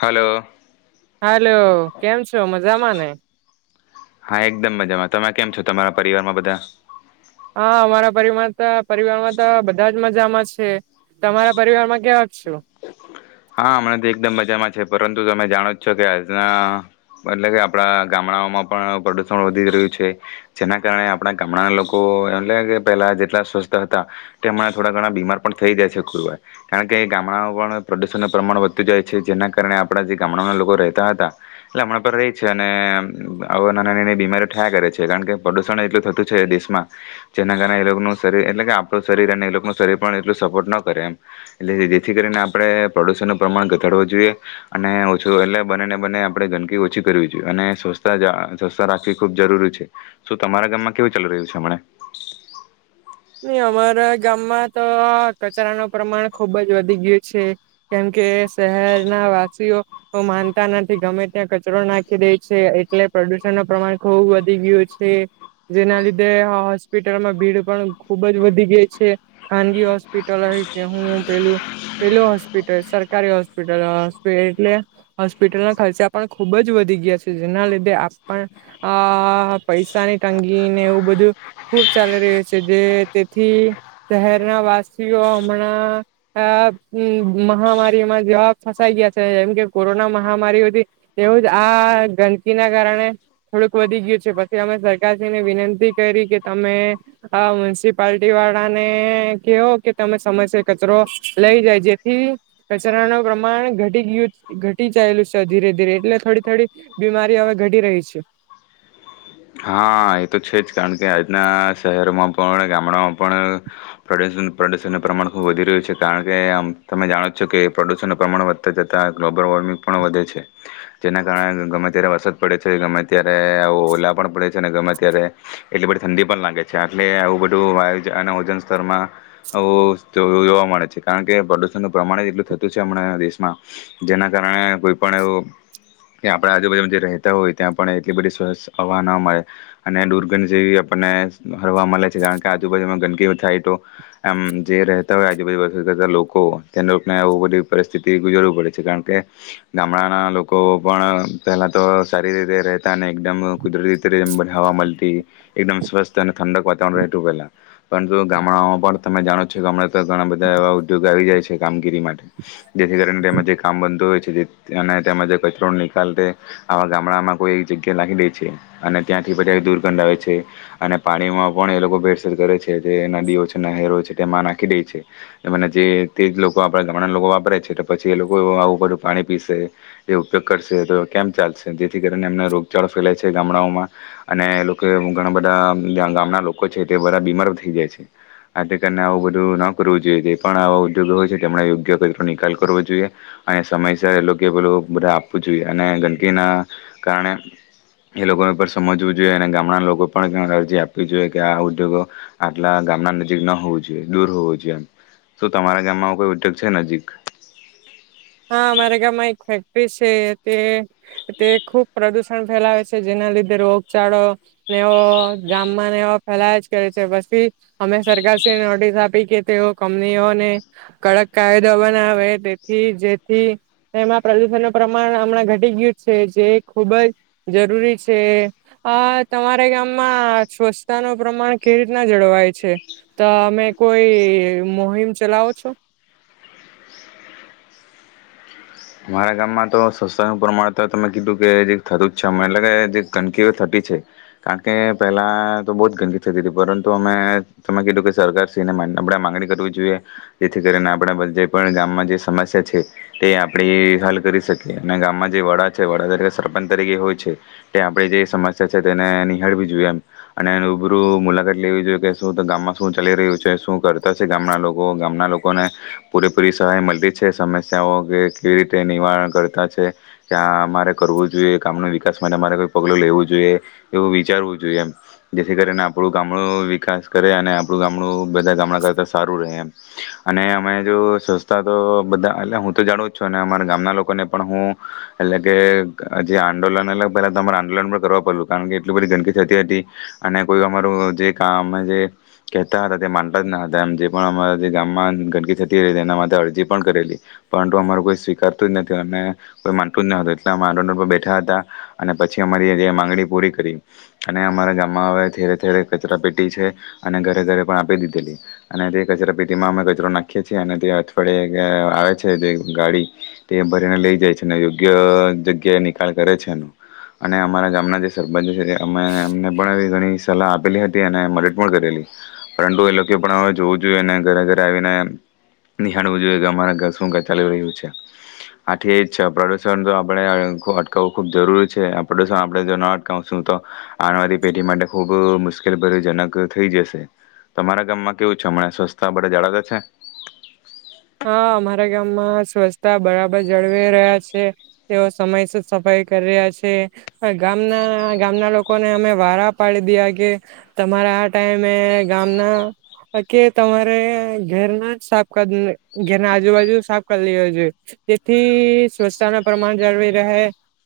Hello. Hello કેમ છો મજામાંને. હા એકદમ મજામાં તમે કેમ છો તમારા પરિવારમાં બધા. હા, અમારા પરિવાર-પરિવારમાં તો બધા જ મજામાં છે તમારા પરિવારમાં કેવાક છું. હા હમણાં તો એકદમ મજામાં છે, પરંતુ તમે જાણો જ છો કે આજના એટલે કે આપણા ગામડાઓમાં પણ પ્રદુષણ વધી રહ્યું છે, જેના કારણે આપણા ગામડાના લોકો એમલે કે પહેલા જેટલા સ્વસ્થ હતા તે હમણાં થોડા ઘણા બીમાર પણ થઈ જયા છે ખુરવાર કારણ કે ગામડાઓ પણ. પ્રદૂષણનું પ્રમાણ વધતું જાય છે જેના કારણે આપણા જે ગામડાના લોકો રહેતા હતા એટલે હમણાં પણ રહે છે અને આ નાની-નાની બીમારીઓ થયા કરે છે કારણ કે પ્રદુષણ એટલું થતું છે એ દેશમાં જેના કારણે એ લોકોનું શરીર એટલે કે આપણું શરીર અને એ લોકોનું શરીર પણ એટલું સપોર્ટ ન કરે એમ એટલે જેથી કરીને આપણે પ્રદુષણ નું પ્રમાણ ઘટાડવું જોઈએ, અને ઓછું એટલે બને ને બને આપણે ગંદકી ઓછી કરવી જોઈએ, અને સ્વચતા સ્વચતા રાખવી ખૂબ જરૂરી છે, શું તમારા ગામમાં કેવું ચાલી રહ્યું છે હમ. નય અમારા ગામમાં તો આ કચરાનો પ્રમાણ ખુબ જ વધી ગ્યું છે. કેમ કે શહેરના વાસીઓ ઓ માનતા નથી. ગમે ત્યાં કચરો નાખી દે છે. એટલે પ્રદુષણ નો પ્રમાણ ખુબ વધી ગ્યું છે. જેના લીધે હો હોસ્પિટલમાં ભીડ પણ ખુબજ વધી ગે છે. ખાનગી હોસ્પિટલ હોય કે હું પેલું પેલું હોસ્પિટલ સરકારી હોસ્પિટલ, હોસ્પી એટલે હોસ્પિટલ ના ખર્ચા પણ ખુબ જ વધી ગયા છે. જેના લીધે આપણ આ પૈસાની તંગીને એવું બધું ખુબ ચાલી રહ્યું છે. જે તેથી શહેરના વાસીઓ હમણાં આ અં મહામારીમાં જવાબ ફસાઈ ગયા છે. જેમ કે કોરોના મહામારી હતી એવુજ આ ગંદકીના કારણે થોડુક વધી ગયું છે. પછી અમે સરકારશ્રીને વિનંતી કરી કે, તમે આ મ્યુનિસિપાલટી વાળા ને કેહો કે તમે સમયસ કચરો લઈ જાય. જેથી કચરાનું પ્રમાણ ઘટી ગયું ઘટી જાયેલું છે ધીરે, ધીરે. એટલે થોડી, થોડી બીમારી હવે ઘટી રહી છે. હા, એ તો છે જ. કારણ કે, આજના શહેરમાં પણ, ગામડામાં પણ પ્રદૂષણ પ્રદુષણનું પ્રમાણ ખૂબ વધી રહ્યું છે. કારણ કે, આમ તમે જાણો જ છો કે પ્રદુષણનું પ્રમાણ વધતા જતાં ગ્લોબલ વોર્મિંગ પણ વધે છે. જેના કારણે ગમે ત્યારે વરસાદ પડે છે. ગમે ત્યારે આ ઓલા પણ પડે છે અને ગમે ત્યારે એટલી બધી ઠંડી પણ લાગે છે. આટલે આવું બધું વાયુ જ અને ઓઝોન સ્તરમાં આવું [unintelligible] જો જોવા મળે છે. કારણ કે પ્રદુષણનું પ્રમાણ જ એટલું થતું છે હમણાના દેશમાં. જેના કારણે કોઈ પણ એવું કે આપણે આજુબાજુમાં જે રહેતા હોય ત્યાં પણ એટલી બધી [unintelligible] હવા ના મળે અને દુર્ગંધ જેવી આપણને ફરવા મલે છે. કારણ કે, આજુબાજુમાં ગંદકીઓ સાઈટો એમ જે રેહતા હોય આજુબાજુ [unintelligible] લોકો, તે લોકને આવ બધી પરિસ્થિતિ ગુજરવું પડે છે કાણકે ગામડાના લોકો પણ પેહલા તો સારી રીતે રેહતા ને એકદમ [unintelligible] [unintelligible] હવા મલતી, એકદમ સ્વસ્થ અને ઠંડક વાતાવરણ રેહતું પેલ્લા. [unintelligible] ગામડામાં પણ તમે જાણો છો ગામડા તો ઘણા બધા એવા ઉદ્યોગ આવી જાય છે કામગીરી માટે. જેથી કરિન તેમાં જે કામ [unintelligible] [unintelligible] નિકાલતે આવા ગામડામાં કોઈ એક જગ્યા લાખી દે છે. અને ત્યાંથી બધા દુર્ગંધ આવે છે અને પાણીમાં પણ એ લોકો [unintelligible] કરે છે. જે નદીઓ છે, નહેરો છે તેમાં નાખી દેઇ છે. એમાંના જે તેજ લોકો આપડા ગામડાના લોકો વાપરે છે તો પછી એ લોકોએ આવું બધું પાણી પીસે, એ ઉપયોગ કરસે તો કેમ ચાલસે, જેથી કરીને એમને રોગચાળો ફેલાય છે. તે ગામડાઓમાં અને લોકો એવું ઘણા બધા જ્યાં ગામના લોકો છે તે બધા બીમારો થઈ જાય છે. આતે કરને આવું બધું ન કરવું જોઈએ. જે પણ આવા ઉદ્યોગો હોય છે તેમણે યોગ્ય કઇ તો નિકાલ કરવો જોઈએ અને સમયસર એ લોકે પેલું બધા આપવું જોઈએ અને ગંકીના કારણે એ લોકોને પણ સમજવું જોઈએ અને ગામડાના લોકો પણ [unintelligible] અરજી આપવી જોઈએ કે આ ઉદ્યોગો આટલા ગામના નજીક ના હોવું જોઈએ, દૂર હોવું જોઈએ એમ. સુ તમારા ગામમાં આવો કોઈ ઉદ્યોગ છે નજીક? હા, મારે ગામમાં એક ફેક્ટરી સે તે-તે ખુબ પ્રદુષણ ફેલાવે છે જેના લીધે રોગચાળો નેવો ગામમાંને એવો ફેલાયાજ કરે છે. પસી અમે સરકારશશ્રીને નોટિસ આપી કે તેઓ કંપનીઓને કડક કાયદો બનાવે તેથી જે થી એમાં પ્રદુષણનું પ્રમાણ અમણાં ઘટી ગ્યું છે જે ખૂબજ જરૂરી છે. આ તમારે ગામમાં ચ્છચ્છતાનું પ્રમાણ કેવી રીતના જળવાય છે? તમે કોઈ મોહિમ ચલાવો છો? મારા ગામમાં તો સસ્તાનું પ્રમાણ તો તમે કીધું કે [unintelligible] થતુંજ છે અમના એટલે કે જે ગંકીઓ થતી છે કાણકે પેલા તો બોત ગંકી થતી થી પરંતુ અમે, તમે કીધું કે સરકારશ્રીને માં આપણેે માંગણી કરવી જોઈએ જેથી કરીને આપણે [unintelligible] જે પણ ગામમાં જે સમસ્યા છે તે આ [unintelligible] હલ કરી સકીએ ને ગામમાં જે વડા છે વડા તરીકે સરપંચ તરીકે હોય છે, તે આપડે જે સમસ્યા છે તેને નિહાળવી જોઈએ એમ અને રૂબરૂ મુલાકાત લેવી જોઈએ કે સુ તો ગામમાં સુ ચાલી રહ્યું છે, સુ કરતા છે ગામના લોકો. ગામના લોકોને પૂરેપૂરી સહાય મલતી છે સમસ્યાઓ કે કેવી રીતે નિવારણ કરતા છે, [unintelligible] મારે કરવું જોઈએ ગામનું વિકાસ માટે અમારે કોઈ પગલું લેવું જોઈએ એવું વિચારવું જોઈએ એમ જેથી કરીને આપડુ ગામડું વિકાસ કરે અને આપડુ ગામડું બધા ગામડા કરતા સારું રહે એમ અને અમે જો સંસ્થા તો બધા અલા હું તો જાણું છો ને અમારા ગામના લોકોને પણ હું એટલે કે જે આંદોલન એટલે પેલા તમારે આંદોલન પણ કરવા પડલું કાણકે એટલી બધી ગંકી થતી હતી અને કોઈ અમારું જે કામ જે કેહતા હતા તે માનતાજ ના હતા એમ જે પણ અમારા જે ગામમાં ગંકી થતી હતી તેના માટે અરજી પણ કરેલી પરંતુ અમારું કોઈ સ્વીકારતુંજ નથી અને કોઈ માનતુંજ [unintelligible] એટલે અમે આંદોલન પર બેઠા અતા અને પછી અમારી આ જે માંગણી પૂરી કરી અને અમારા ગામમાં અવે થેરે થેરે કચરાપેટી છે અને ઘરે ઘરે પણ આપી દીધેલી અને તે કચરાપેટીમાં અમે કચરો નાખીએ છે અને તે અઠવાડિયે [unintelligible] આવે છે જે ગાડી તે ભરીને લેઈ જાય છે ને યોગ્ય જગ્યાએ નિકાલ કરે છે અને અમારા ગામના જે સરપંચ છે અમે અમને પણ એવી ઘણી સલાહ આપેલી હતી અને મદદ પણ કરેલી પરંતુ એ લોકે પણ અવે જોવું જોઈએ અને ઘરે ઘરે આવીને નિહાળવું જોઈએ કે અમારા [unintelligible] ચાલીુ રહ્યું છે. આથી એજ છે પ્રદુષણ તો આપડે [unintelligible] ખૂબ જરૂરી છે. આ પ્રદુષણ આપડે જો ન અટકાવસુ તો આ [unintelligible] પેઢી માટે ખૂબ મુશ્કેલ ભરી જનક થઈ જસે. તમારા ગામમાં કેવું છે હમણાં, સ્વસ્થા બધે જાળવતા છે? સ્વસતા બરાબર જળવી રહ્યા છે. તેઓ સમય સુ સફાઈ કરી રહ્યા છે. આ ગામના, ગામના લોકોને અમે વારા પાડી દિયા કે તમારા આ ટાઈમે ગામના, કે તમારે ઘેરનાજ સાફ [unintelligible] ધેરના આજુબાજુ સાફ કર લેઓ જોઈએ જેથી સ્વસતાનો પ્રમાણ જળવી રહે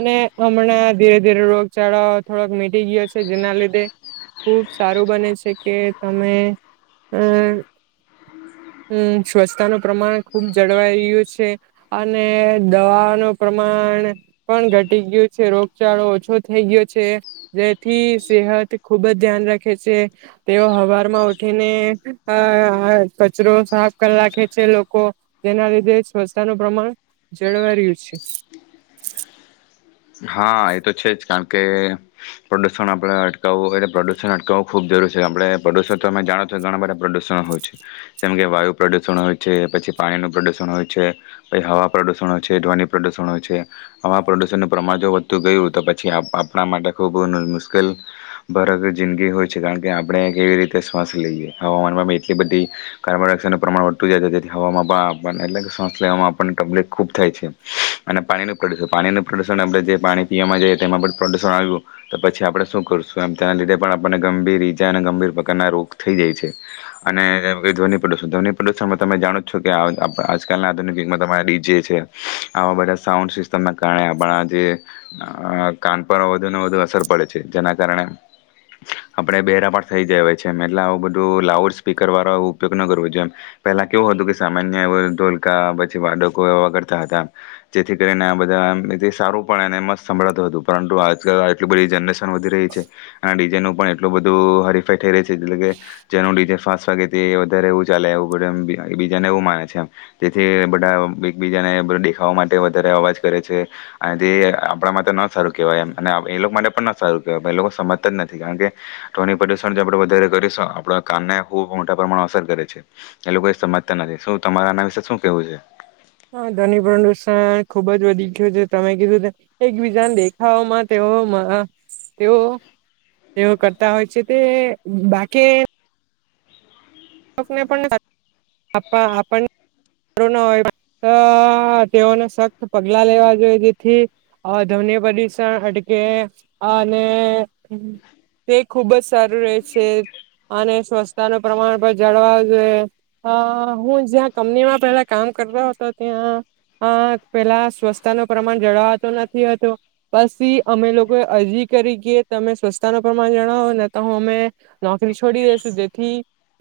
અને અમને ધીરે ધીરે રોગચાળો થોડોક મીટી ગ્યો છે જેના લીધે ખુબ સારું બને છે કે તમે અહ અહ ચ્છ્વચ્છતાનો પ્રમાણ ખૂબ જળવાઈ રયુ છે અને દવાનો પ્રમાણ પણ ઘટી ગ્યું છે. રોગચાળો ઓછો થઈ ગ્યો છે જેથી સેહત ખુબજ ધ્યાન રાખે છે. તેઓ હવારમાં ઉઠીને આહ આ કચરો સાફ કર રાખે છે. લોકો તેના લીધે ચ્છ્વચ્છતાનું પ્રમાણ જળવાઈ રહ્યું છે. હા, એ તો છે જ કાણકે પ્રદુષણ આપડે અટકાવું હોય તો પ્રદુષણ અટકાવું ખૂબ જરૂરી છે. આપડે [unintelligible] જાણો છો ઘણા બધા પ્રદૂષણ હોય છે જેમકે વાયુ પ્રદુષણ હોય છે, પછી પાણીનું પ્રદુષણ હોય છે, પઇ હવા પ્રદુષણ હોય છે, ધ્વનિ પ્રદુષણ હોય છે. હવા પ્રદુષણનું પ્રમાણ જો વધતું ગયું તો પછી આપ-આપણા માટે ખૂબ મુ-મુશ્કેલ ભરક જિંદગી હોય છે. કારણ કે આપણે કેવી રીતે શ્વાસ લઈએ, હવામાનમાં એટલી બધી કાર્બન ડાયોક્સાઇડ નું પ્રમાણ વધતું જાય છે, જેથી હવામાં પણ આપણ એટલે શ્વાસ લેવામાં આપણને તકલીફ ખૂબ થાય છે. અને પાણીનું પ્રદૂષણ, પાણીના પ્રદૂષણ આપણે જે પાણી પીવામાં જઈએ તેમાં પણ પ્રદુષણ આવ્યું તો પછી આપણે શું કરશું એમ. તેના લીધે પણ આપણને ગંભીર ઈજા અને ગંભીર પ્રકારના રોગ થઈ જાય છે. અને ધ્વનિ પ્રદૂષણ-ધ્વનિ પ્રદુષણમાં તમે જાણો છો કે આ આપડા આજકાલના આધુનિક યુગમાં તમારા ડીજે છે, આવા બધા સાઉન્ડ સિસ્ટમના કારણે બણા જે અહ કાન પર વધુ ને વધુ અસર પડે છે. જેના કારણે આપડ બેહેરાપ થઈ જાય હોય છે એમ એટલે આવું બધું લાઉડ સ્પીકર વાળો ઉપયોગ ન કરવો જોમ પહેલા કેવું હતું કે સામાન્ય એ ઢોલકા પછી વાળકો એવા કરતા હતા, જેથી કરીને આ. બધા જે સારું પણ એને એમાં જ સંભાતું હતું, પરંતુ આજકાલ આટલી બધી જનરેશ વધી રહી છે, કારણ કે જેનો પણ એટલો બધું હરીફેઈ થઈ રહી છે. એટલે કે જેનું ડીજે ફાસ્ટ વાગે તે વધારે એવું ચાલે એવું એમ બીજાને એવું માને છે. જેથી બધા એકબીજાને દેખાવા માટે વધારે અવાજ કરે છે. અરે આપણા માટે ન સારું કેહેવાય એમ અને એ લોકો માટે પણ ન સારું કેહેવાય. પર એ લોકો સમજતા જ નથી કારણ કે ધ્વનિ પ્રદુષણ જે આપણે વધારે કરીશું આપણા કાનને ખૂબ મોટા પ્રમાણમાં અસર કરે છે, એ લોકો એ સમજતા નથી. શું તમારે આના વિશે શું કેહેવું છે? હા, ધ્વનિ પ્રદુષણ ખુબજ વધી ગયું છે. તમે કીધું કે એકબીજા દેખાવઓમાં તેઓમાં તેઓ-તેઓ કરતા હોય છે. તે બાકે આપણે પણ આપ્પા આપણ તેઓને સખ્ત પગલા લેવા જોઈએ જેથી ધ્વનિ પ્રદુષણ હટકે અને તે ખુબજ સારું રહે છે, અને સ્વસ્છતા નો પ્રમાણ પણ જણાવાયું હૈ. આહ હું જ્યાં કંપનીમાં પેલા કામ કરતો હતો ત્યાં આહ પેલા સ્વચ્છતા નો પ્રમાણ જળવાતો નથીતું. પછી અમે લોકો અરજી કરી કે તમે સ્વચ્છતા નો પ્રમાણ જણાવોને તો હમે નોકરી છોડી દેસું તેથી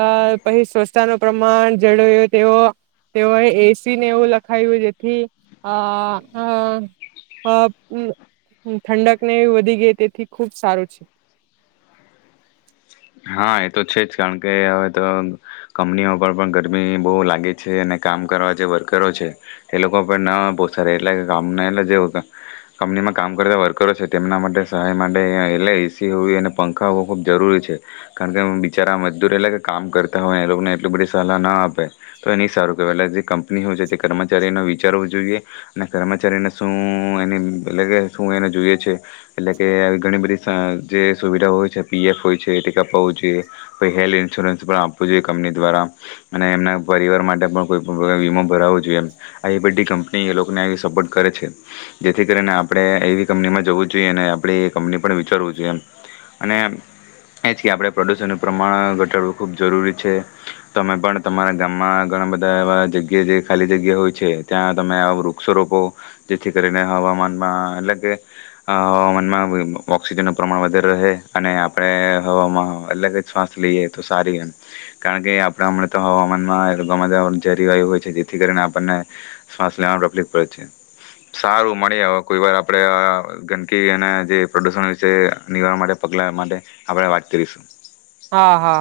આહ પછી સ્વચ્છતા નો પ્રમાણ જાણેવું તેવો તેઓ એ એ સી ને એવું લખાવ્યું જે. થી આ આ અ અ [unintelligible] ઠંડક ને વધી ગઈ તેથી ખૂબ સારું છે હા એ તો છે જ કારણ કે હવે તો કંપનીઓ પણ પણ ગરમી બહુ લાગે છે અને કામ કરવા જે વર્કરો છે એ લોકો પણ ન પોસડ એટલે કે કામના એટલા જે કંપનીમાં કામ કરતા વર્કરો છે તેમના માટે સહાય માટે એટલે એસી હોવી અને પંખા હોવું ખૂબ જરૂરી છે કારણ કે બિચારા મજદૂર એટલે કામ કરતા હોય એ લોકોને એટલી બધી સલાહ ના આપે તો એ ન સારું કેવાય એટલે જે કંપની હોય છે જે કર્મચારીને વિચારવું જોઈએ અને કર્મચારીને શું એને એટલે કે શું એને જોઈએ છે એટલે કે આવી ઘણી બધી જે સુવિધા હોય છે પીએફ હોય છે કે કપાવું જોઈએ પહી હેલ્થ ઇન્સ્યોરન્સ પણ આપવું જોઈએ કંપની દ્વારા અને એમના પરિવાર માટે પણ કોઈ પણ વીમો ભરાવો જોઈએ આ એ બધી કંપની એ લોકોને આવી સપોર્ટ કરે છે જેથી કરીને આપણે એવી કંપનીમાં જવું જોઈએ અને આપણે એ કંપની પણ વિચારવું જોઈએ અને એ જ કે આપણે પ્રદૂષણનું પ્રમાણ ઘટાડવું ખૂબ જરૂરી છે તમે પણ તમારા ગામમાં ઘણા બધા એવા જગ્યાએ જે ખાલી જગ્યા હોય છે ત્યાં તમે આ વૃક્ષો રોપો જેથી કરીને હવામાનમાં એટલે કે આ હવામાનમાં ઑક્સિજનનું પ્રમાણ વધારે રહે અને આપણે હવામાં અલગ જ શ્વાસ લઈએ તો સારી એમ કારણ કે આપડે હમણાં તો હવામાનમાં [unintelligible] જેરી વાયુ હોય છે જેથી કરીને આપણને શ્વાસ લેવા તકલીફ પડે છે સારું મળે કોઈ વાર આપણે ગંદકી અને જે પ્રદુષણ વિશે નિવારણ માટે પગલા માટે આપણે વાત કરીશું. હા હા